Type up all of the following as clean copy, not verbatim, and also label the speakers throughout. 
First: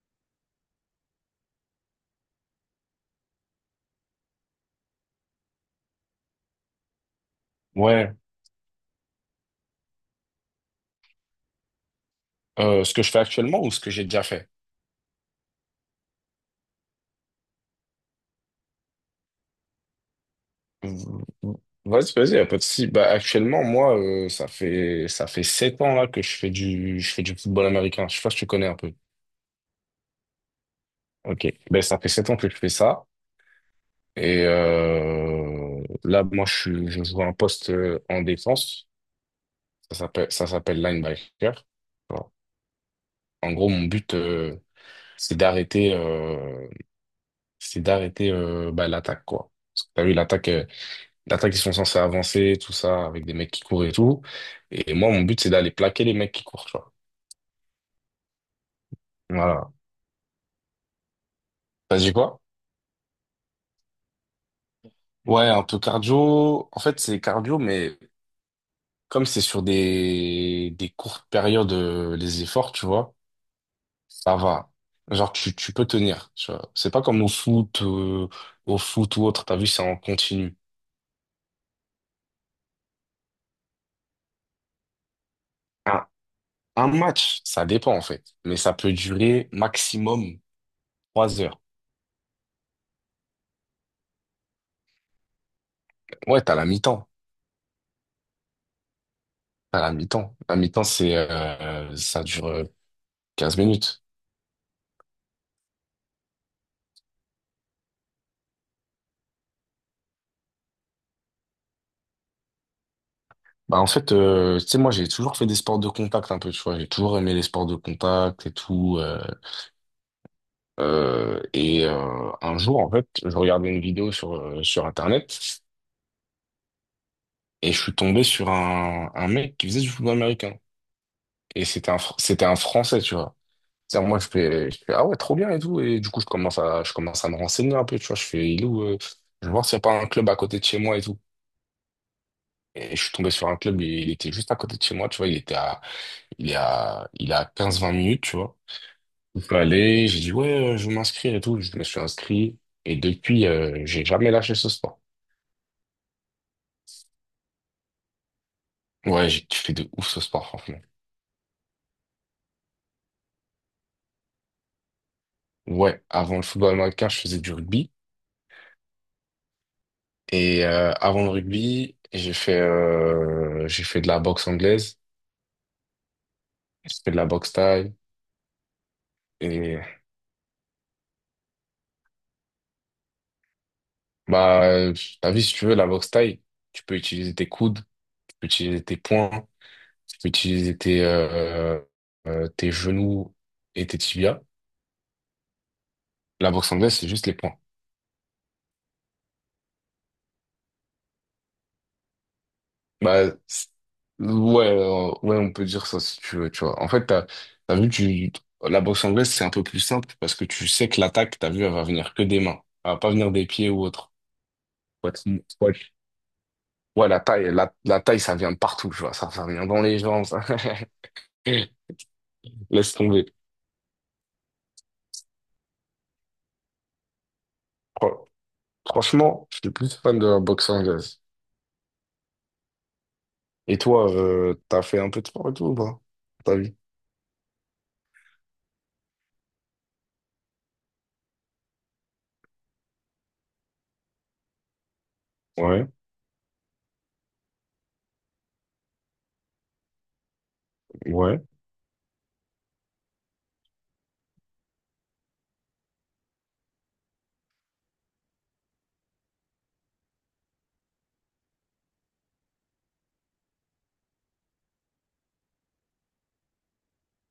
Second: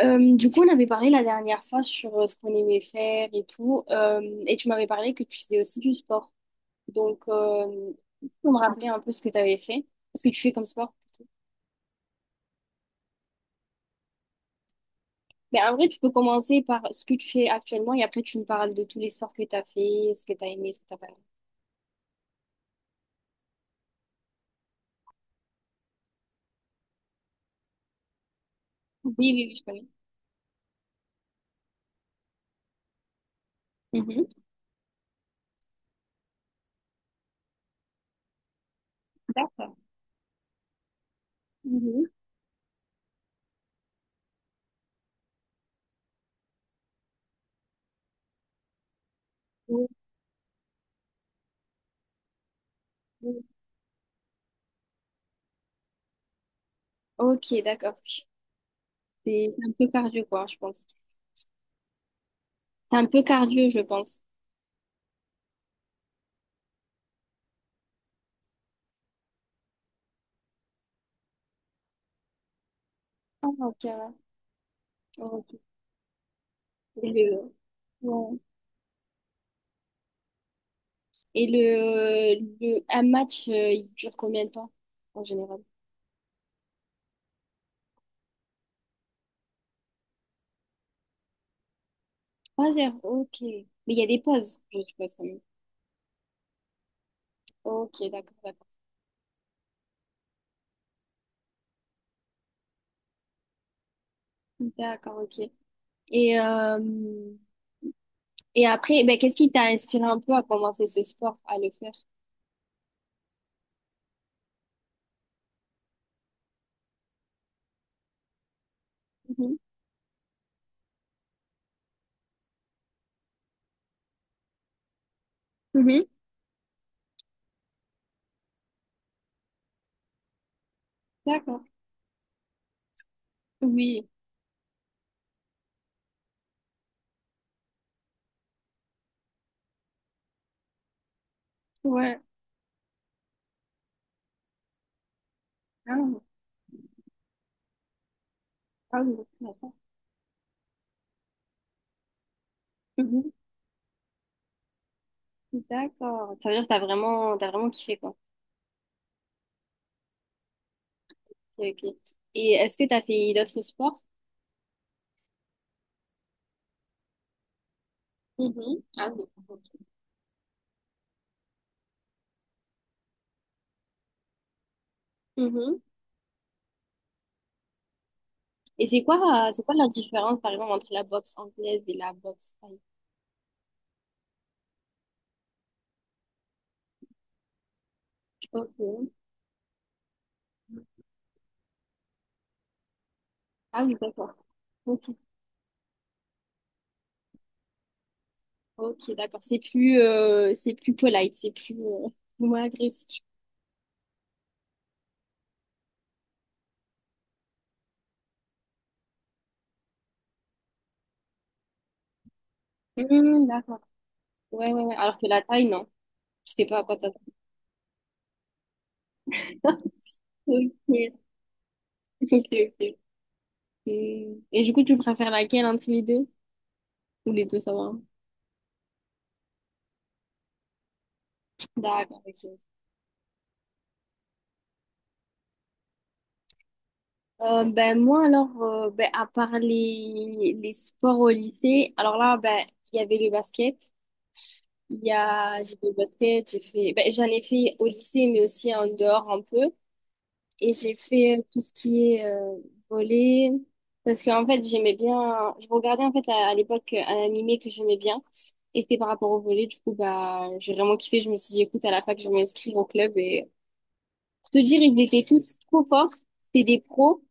Speaker 1: Du coup, on avait parlé la dernière fois sur ce qu'on aimait faire et tout, et tu m'avais parlé que tu faisais aussi du sport. Donc,
Speaker 2: Ouais,
Speaker 1: on me rappeler un peu ce que tu avais fait, ce que tu fais comme sport.
Speaker 2: ce que je fais actuellement ou ce que j'ai déjà fait?
Speaker 1: Mais en vrai, tu peux commencer par ce que tu fais actuellement et après, tu me parles de tous les sports que tu as fait, ce que tu as aimé, ce que tu pas aimé.
Speaker 2: V- Vas-y, vas-y, y a pas de souci. Bah, actuellement, moi, ça fait 7 ans là que je fais du football américain. Je sais pas si tu connais un peu.
Speaker 1: Oui, oui, oui, je connais.
Speaker 2: Ok. Ben ça fait 7 ans que je fais ça.
Speaker 1: Mhm.
Speaker 2: Et là, moi, je joue un poste, en défense.
Speaker 1: D'accord.
Speaker 2: Ça s'appelle linebacker.
Speaker 1: Mhm.
Speaker 2: Voilà. En gros, mon but, c'est d'arrêter euh, c'est d'arrêter, bah, l'attaque quoi. Parce
Speaker 1: Oui,
Speaker 2: que t'as vu l'attaque. L'attaque, ils sont censés avancer, tout ça, avec des
Speaker 1: oui.
Speaker 2: mecs qui courent et tout. Et moi, mon but, c'est d'aller plaquer les mecs qui courent, tu vois.
Speaker 1: Ok, d'accord. C'est un
Speaker 2: Voilà.
Speaker 1: peu cardio, quoi, je pense.
Speaker 2: T'as dit quoi?
Speaker 1: C'est un peu cardio, je pense.
Speaker 2: Ouais, un peu cardio. En fait, c'est cardio, mais comme c'est sur des courtes périodes, les efforts, tu vois,
Speaker 1: Ah, ok, ouais.
Speaker 2: ça va. Genre,
Speaker 1: Ok.
Speaker 2: tu peux tenir, tu vois. C'est pas comme au
Speaker 1: Je-
Speaker 2: foot, euh,
Speaker 1: ouais.
Speaker 2: au foot ou autre, t'as vu, c'est en continu.
Speaker 1: Et le un match, il dure combien de temps en général?
Speaker 2: Un, un match, ça dépend, en fait. Mais ça peut durer maximum 3 heures.
Speaker 1: 3 heures, ok. Mais il y a des pauses, je suppose quand même.
Speaker 2: Ouais, t'as la mi-temps.
Speaker 1: Ok, d'accord, d'accord.
Speaker 2: À la mi-temps. La mi-temps, c'est, ça dure 15 minutes.
Speaker 1: D'accord, ok. Et, euh, et après, ben, qu'est-ce qui t'a inspiré un peu à commencer ce sport, à le faire?
Speaker 2: Bah, en fait, tu sais, moi, j'ai toujours fait des sports de contact un peu, tu vois. J'ai toujours aimé les sports de contact et tout. euh,
Speaker 1: Mhm.
Speaker 2: euh, et euh, un jour, en fait, je regardais une vidéo sur, sur Internet
Speaker 1: Mhm.
Speaker 2: et je suis tombé sur un mec qui faisait du football américain.
Speaker 1: D'accord.
Speaker 2: Et c'était un Français, tu vois.
Speaker 1: Oui.
Speaker 2: C'est-à-dire, moi, je fais, ah ouais, trop bien et tout. Et du coup, je commence à me renseigner un peu, tu vois. Je fais, il est où, je vais voir s'il n'y a pas un club à côté de chez moi et tout.
Speaker 1: Ouais.
Speaker 2: Et je suis tombé sur un club, il était juste à côté de chez moi, tu vois, il était à,
Speaker 1: Ah,
Speaker 2: il est à, il est à 15-20 minutes, tu vois.
Speaker 1: ah oui,
Speaker 2: Je suis
Speaker 1: d'accord.
Speaker 2: allé, j'ai dit, ouais, je veux m'inscrire et tout, je me suis inscrit. Et
Speaker 1: Mhm.
Speaker 2: depuis, j'ai jamais lâché ce sport.
Speaker 1: D'accord. Ça veut dire que t'as vraiment kiffé, quoi.
Speaker 2: Ouais, j'ai kiffé de ouf ce sport, franchement.
Speaker 1: Ok, ok. Et est-ce que t'as fait d'autres sports?
Speaker 2: Ouais, avant le football américain, je faisais du rugby.
Speaker 1: Mhm. Ah oui. Ok.
Speaker 2: Et avant le rugby, j'ai fait de la boxe anglaise,
Speaker 1: Mhm.
Speaker 2: j'ai fait de la boxe thaï.
Speaker 1: Et c'est quoi
Speaker 2: Et
Speaker 1: la différence, par exemple, entre la boxe anglaise et la boxe thaï?
Speaker 2: bah, t'as vu, si tu veux, la boxe thaï, tu peux utiliser tes coudes, tu peux utiliser tes
Speaker 1: Ok.
Speaker 2: poings. Tu peux utiliser tes genoux
Speaker 1: Ah
Speaker 2: et
Speaker 1: oui,
Speaker 2: tes
Speaker 1: d'accord.
Speaker 2: tibias.
Speaker 1: Ok,
Speaker 2: La boxe anglaise, c'est juste les poings.
Speaker 1: ok, d'accord. C'est plus polite, c'est plus, moins agressif.
Speaker 2: Bah, ouais, on peut dire ça si tu veux, tu vois. En fait, t'as vu, la boxe anglaise, c'est un peu plus simple parce que tu sais que l'attaque, t'as vu, elle va venir que des mains. Elle va pas venir
Speaker 1: Hmm,
Speaker 2: des pieds
Speaker 1: d'accord.
Speaker 2: ou autre.
Speaker 1: Ouais, ouais, ouais.
Speaker 2: Ouais,
Speaker 1: Alors que la taille,
Speaker 2: ouais.
Speaker 1: non. Je sais pas à quoi
Speaker 2: Ouais,
Speaker 1: t'attends.
Speaker 2: la taille, ça vient de partout, tu vois. Ça vient dans les jambes. Ça.
Speaker 1: Ok, ok,
Speaker 2: Laisse
Speaker 1: ok.
Speaker 2: tomber.
Speaker 1: Hmm. Et du coup, tu préfères laquelle entre les deux? Ou les deux, ça va, hein?
Speaker 2: Fran- Franchement, je suis plus fan de la boxe anglaise.
Speaker 1: D'accord, ok.
Speaker 2: Et toi, t'as fait un peu de sport et tout ou pas? Ta vie?
Speaker 1: Ben moi alors ben, à part les sports au lycée alors là ben il y avait le basket. J'ai
Speaker 2: Ouais,
Speaker 1: fait le basket, j'ai fait, ben, j'en ai fait au lycée, mais aussi en dehors un peu. Et j'ai fait
Speaker 2: ouais.
Speaker 1: tout ce qui est volley, parce qu'en fait, j'aimais bien, je regardais en fait à l'époque un animé que j'aimais bien, et c'était par rapport au volley. Du coup, bah, j'ai vraiment kiffé. Je me suis dit, écoute, à la fac, je vais m'inscrire au club. Et pour te dire, ils étaient tous trop forts. C'était des pros.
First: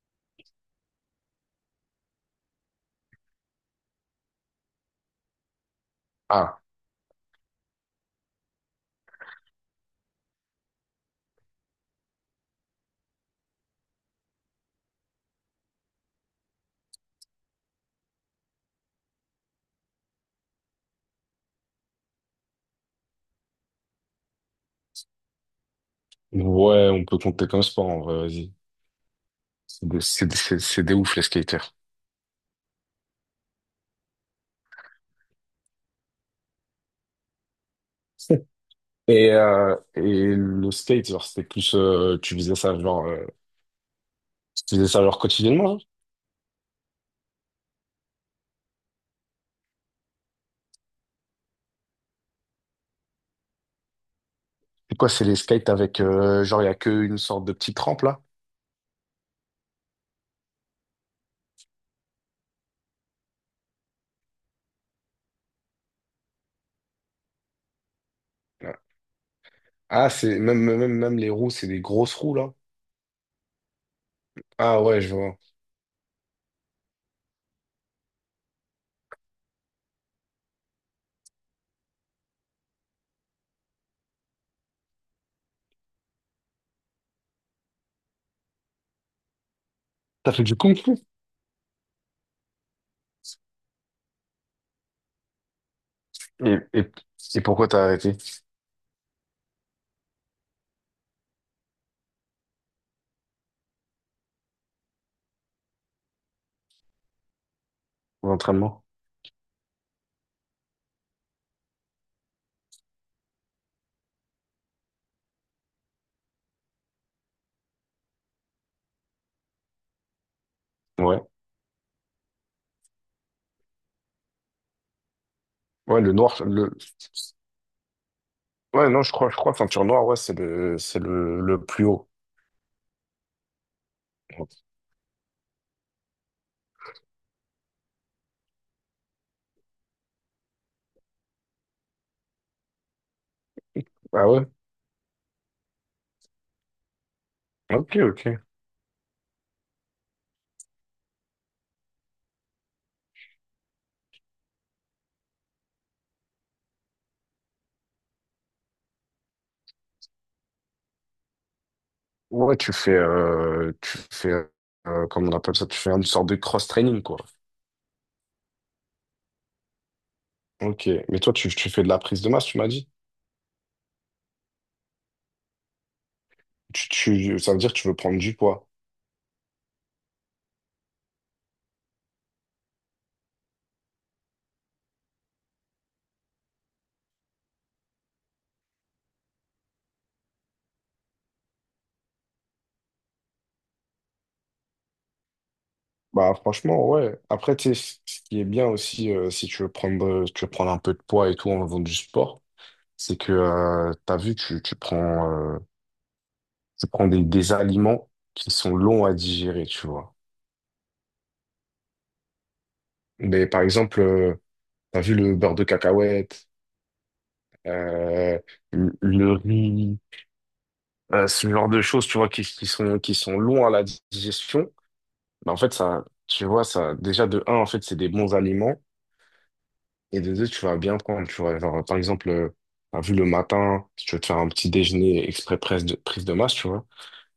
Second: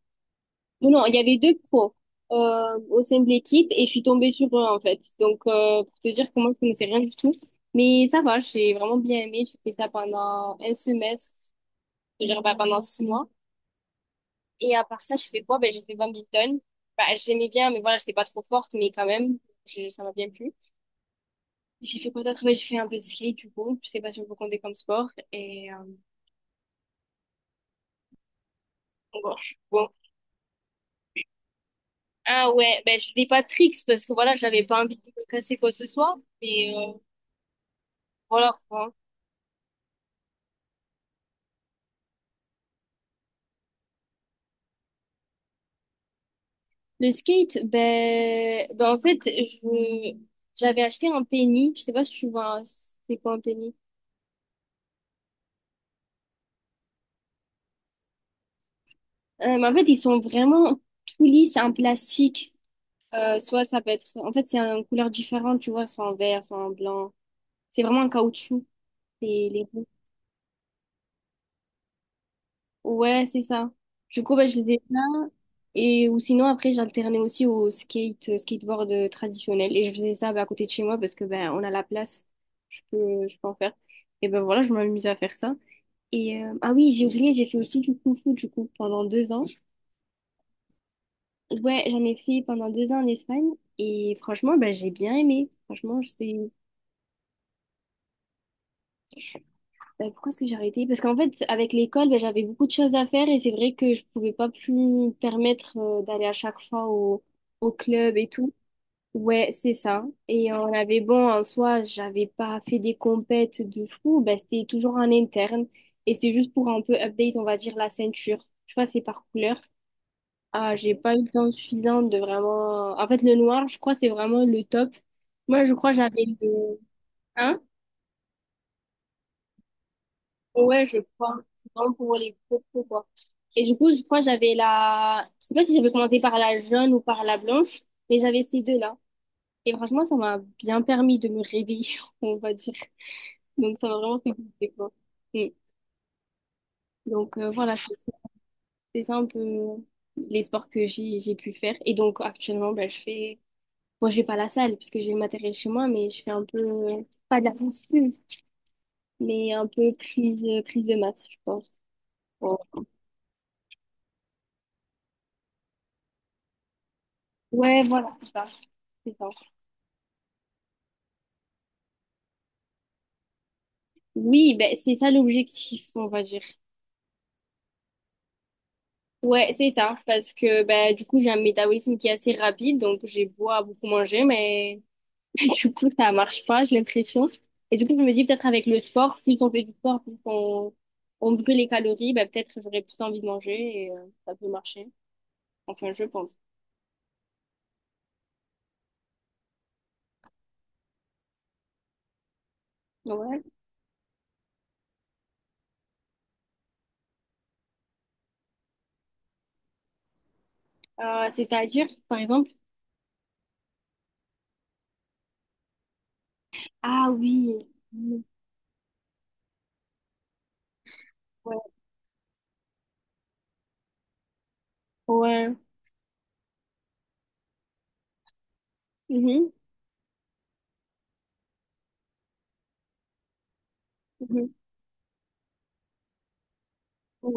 Speaker 1: Non, il y avait deux pros au sein de l'équipe et je suis tombée sur eux en fait. Donc pour te dire que moi je
Speaker 2: Ah,
Speaker 1: connaissais rien du tout. Mais ça va, j'ai vraiment bien aimé. J'ai fait ça pendant un semestre, je veux dire bah, pendant 6 mois. Et à part ça, j'ai fait quoi? Ben, j'ai fait badminton. Bah, j'aimais bien, mais voilà, j'étais pas trop forte, mais quand même, ça m'a bien plu. J'ai fait quoi d'autre? Ben, j'ai fait un peu de skate du coup. Je sais pas si on peut compter comme sport. Et
Speaker 2: ouais, on peut compter comme sport en vrai, vas-y.
Speaker 1: bon. Bon.
Speaker 2: C'est des ouf les skaters.
Speaker 1: Ah ouais, ben, je faisais pas de tricks parce que voilà, j'avais pas envie de me casser quoi que ce soit. Mais voilà.
Speaker 2: Et le skate, genre, c'était plus, tu faisais ça genre, tu faisais ça genre quotidiennement? Genre.
Speaker 1: Le skate, ben en fait, j'avais acheté un penny. Je sais pas si tu vois, c'est quoi un penny?
Speaker 2: C'est quoi, c'est les skates avec, genre, il y a qu'une sorte de petite rampe là?
Speaker 1: Mais en fait, ils sont vraiment tout lisses, c'est un plastique. Soit ça peut être, en fait, c'est une couleur différente, tu vois, soit en vert, soit en blanc. C'est vraiment un caoutchouc,
Speaker 2: Ouais.
Speaker 1: les roues.
Speaker 2: Ah, c'est même, même, même les roues, c'est des grosses roues là.
Speaker 1: Ouais, c'est ça. Du coup, ben, je faisais
Speaker 2: Ah
Speaker 1: ça.
Speaker 2: ouais, je vois.
Speaker 1: Ou sinon, après, j'alternais aussi au skate, skateboard traditionnel. Et je faisais ça, ben, à côté de chez moi parce que, ben, on a la place. Je peux en faire. Et ben voilà, je m'amuse à faire ça. Et ah oui, j'ai oublié, j'ai fait aussi du kung-fu du coup pendant 2 ans.
Speaker 2: T'as fait du kung fu?
Speaker 1: Ouais, j'en ai fait pendant 2 ans en Espagne et franchement, bah, j'ai bien aimé. Franchement, je sais.
Speaker 2: Et, et, et pourquoi t'as arrêté
Speaker 1: Bah, pourquoi est-ce que j'ai arrêté? Parce qu'en fait, avec l'école, bah, j'avais beaucoup de choses à faire et c'est vrai que je pouvais pas plus me permettre d'aller à chaque fois au club et tout.
Speaker 2: l'entraînement?
Speaker 1: Ouais, c'est ça. Et on avait bon en soi, j'avais pas fait des compètes de fou, bah, c'était toujours en interne et c'est juste pour un peu update, on va dire la ceinture. Tu vois, c'est par couleur. Ah, j'ai pas eu
Speaker 2: Ouais.
Speaker 1: le temps suffisant de vraiment. En fait, le noir, je crois, c'est vraiment le top. Moi, je crois,
Speaker 2: Ouais, le
Speaker 1: j'avais
Speaker 2: noir.
Speaker 1: le. Hein?
Speaker 2: Ouais, non, je crois, ceinture noire, ouais, c'est le,
Speaker 1: Ouais, je
Speaker 2: c'est
Speaker 1: crois.
Speaker 2: le, le
Speaker 1: C'est
Speaker 2: plus
Speaker 1: vraiment
Speaker 2: haut.
Speaker 1: pour les propos, quoi. Et du coup, je crois, j'avais la. Je sais pas si j'avais commencé par la jaune ou par la blanche, mais j'avais ces deux-là. Et franchement, ça m'a bien permis de me réveiller, on va dire. Donc, ça m'a vraiment
Speaker 2: Ah
Speaker 1: fait
Speaker 2: ouais?
Speaker 1: kiffer, quoi. Mm. Donc, voilà, c'est
Speaker 2: Ok, ok.
Speaker 1: c'est ça un peu les sports que j'ai pu faire. Et donc, actuellement, ben, je fais. Bon, je vais pas à la salle parce que j'ai le matériel chez moi, mais je fais un peu, pas de la muscu, mais un peu prise de masse, je pense.
Speaker 2: Ouais,
Speaker 1: Bon.
Speaker 2: comment on appelle ça? Tu fais une sorte de cross-training, quoi.
Speaker 1: Ouais, voilà, c'est ça, c'est ça.
Speaker 2: Ok. Mais toi, tu fais de la prise de masse, tu m'as dit?
Speaker 1: Oui, ben, c'est ça l'objectif, on va dire.
Speaker 2: Ça veut dire que tu veux prendre du poids.
Speaker 1: Ouais, c'est ça, parce que ben, du coup, j'ai un métabolisme qui est assez rapide, donc j'ai beau à beaucoup manger, mais du coup, ça marche pas, j'ai l'impression. Et du coup, je me dis peut-être avec le sport, plus on fait du sport, plus on brûle les calories, ben, peut-être j'aurais plus envie de manger et ça peut marcher. Enfin, je
Speaker 2: Bah,
Speaker 1: pense.
Speaker 2: franchement, ouais. Après, tu sais, ce qui est bien aussi, si tu veux prendre un peu de poids et tout en faisant du sport, c'est que,
Speaker 1: Ouais.
Speaker 2: t'as vu, tu prends des aliments qui sont longs à digérer, tu vois.
Speaker 1: C'est-à-dire, par exemple,
Speaker 2: Mais par exemple, t'as vu le beurre de cacahuète,
Speaker 1: ah oui. Mhm.
Speaker 2: euh, le riz, ce
Speaker 1: Ouais,
Speaker 2: genre de choses, tu vois, qui sont longs à la digestion. Bah,
Speaker 1: ouais.
Speaker 2: en fait, ça, tu vois, ça, déjà, de un, en fait, c'est des bons aliments.
Speaker 1: Mhm.
Speaker 2: Et de deux, tu vas bien prendre, tu vois. Genre, par exemple, t'as vu le matin, si tu veux te faire un
Speaker 1: Mhm.
Speaker 2: petit déjeuner exprès prise de masse, tu vois.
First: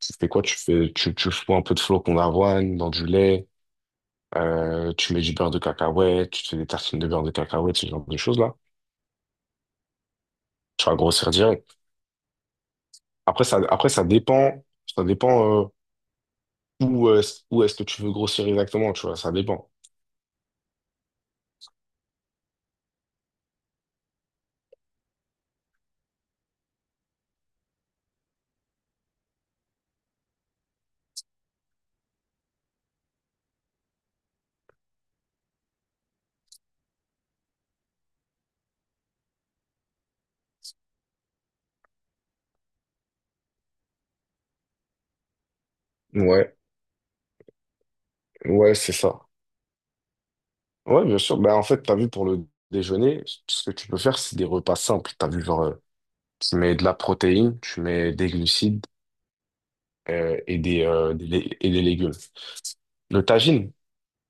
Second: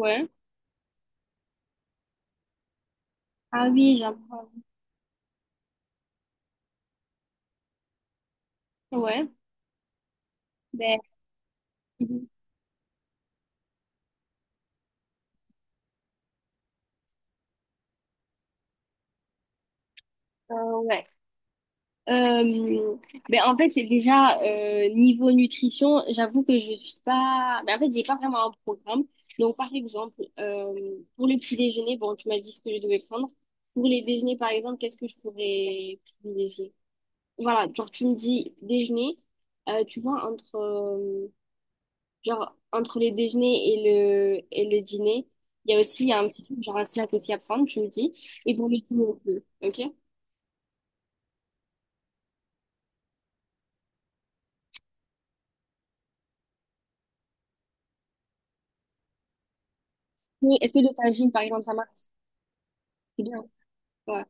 Speaker 2: Tu fais quoi? Tu fous un peu de flocons d'avoine dans du lait,
Speaker 1: ah oui, j'apprends.
Speaker 2: tu mets du beurre de cacahuète, tu te fais des tartines de beurre de cacahuète, ce genre de choses-là.
Speaker 1: Ouais,
Speaker 2: Tu vas
Speaker 1: ben.
Speaker 2: grossir direct.
Speaker 1: Mhm.
Speaker 2: Après, ça dépend où est-ce que tu veux grossir exactement, tu vois, ça dépend.
Speaker 1: Ouais. Euh, ben, en fait, c'est déjà niveau nutrition, j'avoue que je suis pas, ben, en fait, j'ai pas vraiment un programme. Donc, par exemple, pour le petit déjeuner, bon, tu m'as dit ce que je devais prendre. Pour les déjeuners, par exemple, qu'est-ce que je pourrais privilégier? Voilà, genre, tu me dis déjeuner, tu vois, entre. Genre, entre le déjeuner et le dîner, il y a aussi un petit
Speaker 2: Ouais,
Speaker 1: truc, genre un snack aussi à prendre, tu me dis. Et pour
Speaker 2: ouais,
Speaker 1: le
Speaker 2: c'est
Speaker 1: dîner
Speaker 2: ça.
Speaker 1: aussi, ok?
Speaker 2: Ouais, bien sûr. Bah, en fait, t'as vu pour le déjeuner, ce que tu peux faire, c'est des repas simples. T'as vu, genre, tu mets de la protéine, tu mets des glucides
Speaker 1: Mais est-ce que le tagine, par exemple,
Speaker 2: et
Speaker 1: ça
Speaker 2: des
Speaker 1: marche?
Speaker 2: légumes.
Speaker 1: C'est
Speaker 2: Le
Speaker 1: bien.
Speaker 2: tagine,
Speaker 1: Ouais.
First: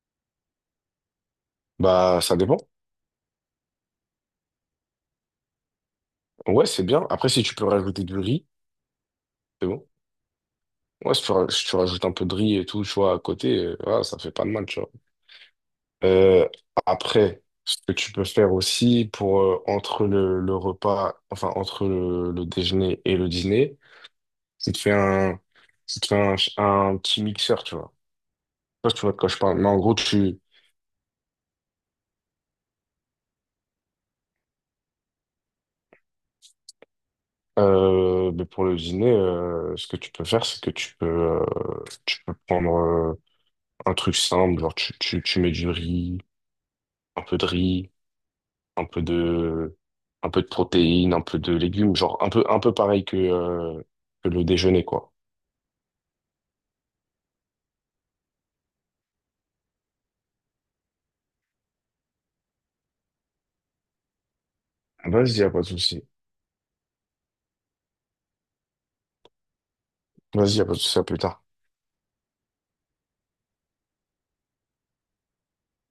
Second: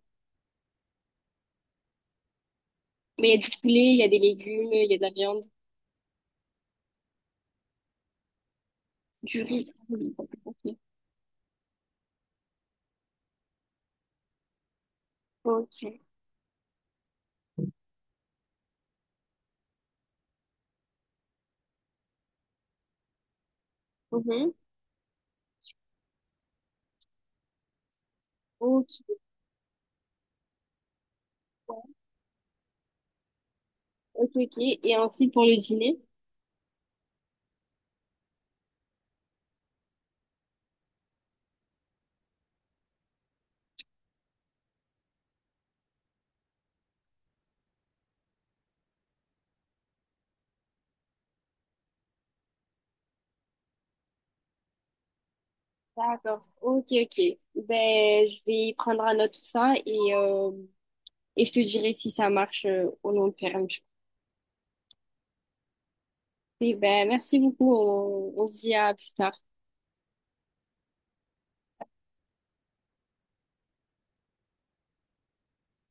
Speaker 2: bah, ça dépend.
Speaker 1: Mais il y a du poulet, il y a des légumes, il y a de la viande,
Speaker 2: Ouais, c'est bien. Après, si tu peux rajouter du riz,
Speaker 1: du
Speaker 2: c'est
Speaker 1: riz.
Speaker 2: bon.
Speaker 1: Ok.
Speaker 2: Ouais, si tu rajoutes un peu de riz et tout, tu vois, à côté, voilà, ça fait pas de mal, tu vois.
Speaker 1: Ok.
Speaker 2: Euh, Après, ce que tu peux faire aussi pour, entre le repas, enfin, entre le déjeuner et le dîner,
Speaker 1: Mhm.
Speaker 2: c'est de faire un petit mixeur, tu vois.
Speaker 1: Ok.
Speaker 2: Je sais pas si tu vois de quoi je parle, mais en gros,
Speaker 1: Ok, ok. Et ensuite, pour le dîner?
Speaker 2: mais pour le dîner, ce que tu peux faire, c'est que tu peux prendre, un truc simple, genre, tu, tu mets du riz, un peu de riz, un peu de, un peu de protéines, un peu de légumes, genre un peu pareil que le déjeuner, quoi.
Speaker 1: D'accord. Ok, ok. Ben, je vais prendre à note tout ça et je te dirai si ça marche au long terme.
Speaker 2: Vas-y, y a pas de souci.
Speaker 1: Et ben, merci beaucoup. On se dit à plus tard.
Speaker 2: Vas-y, y a pas de souci, à plus tard.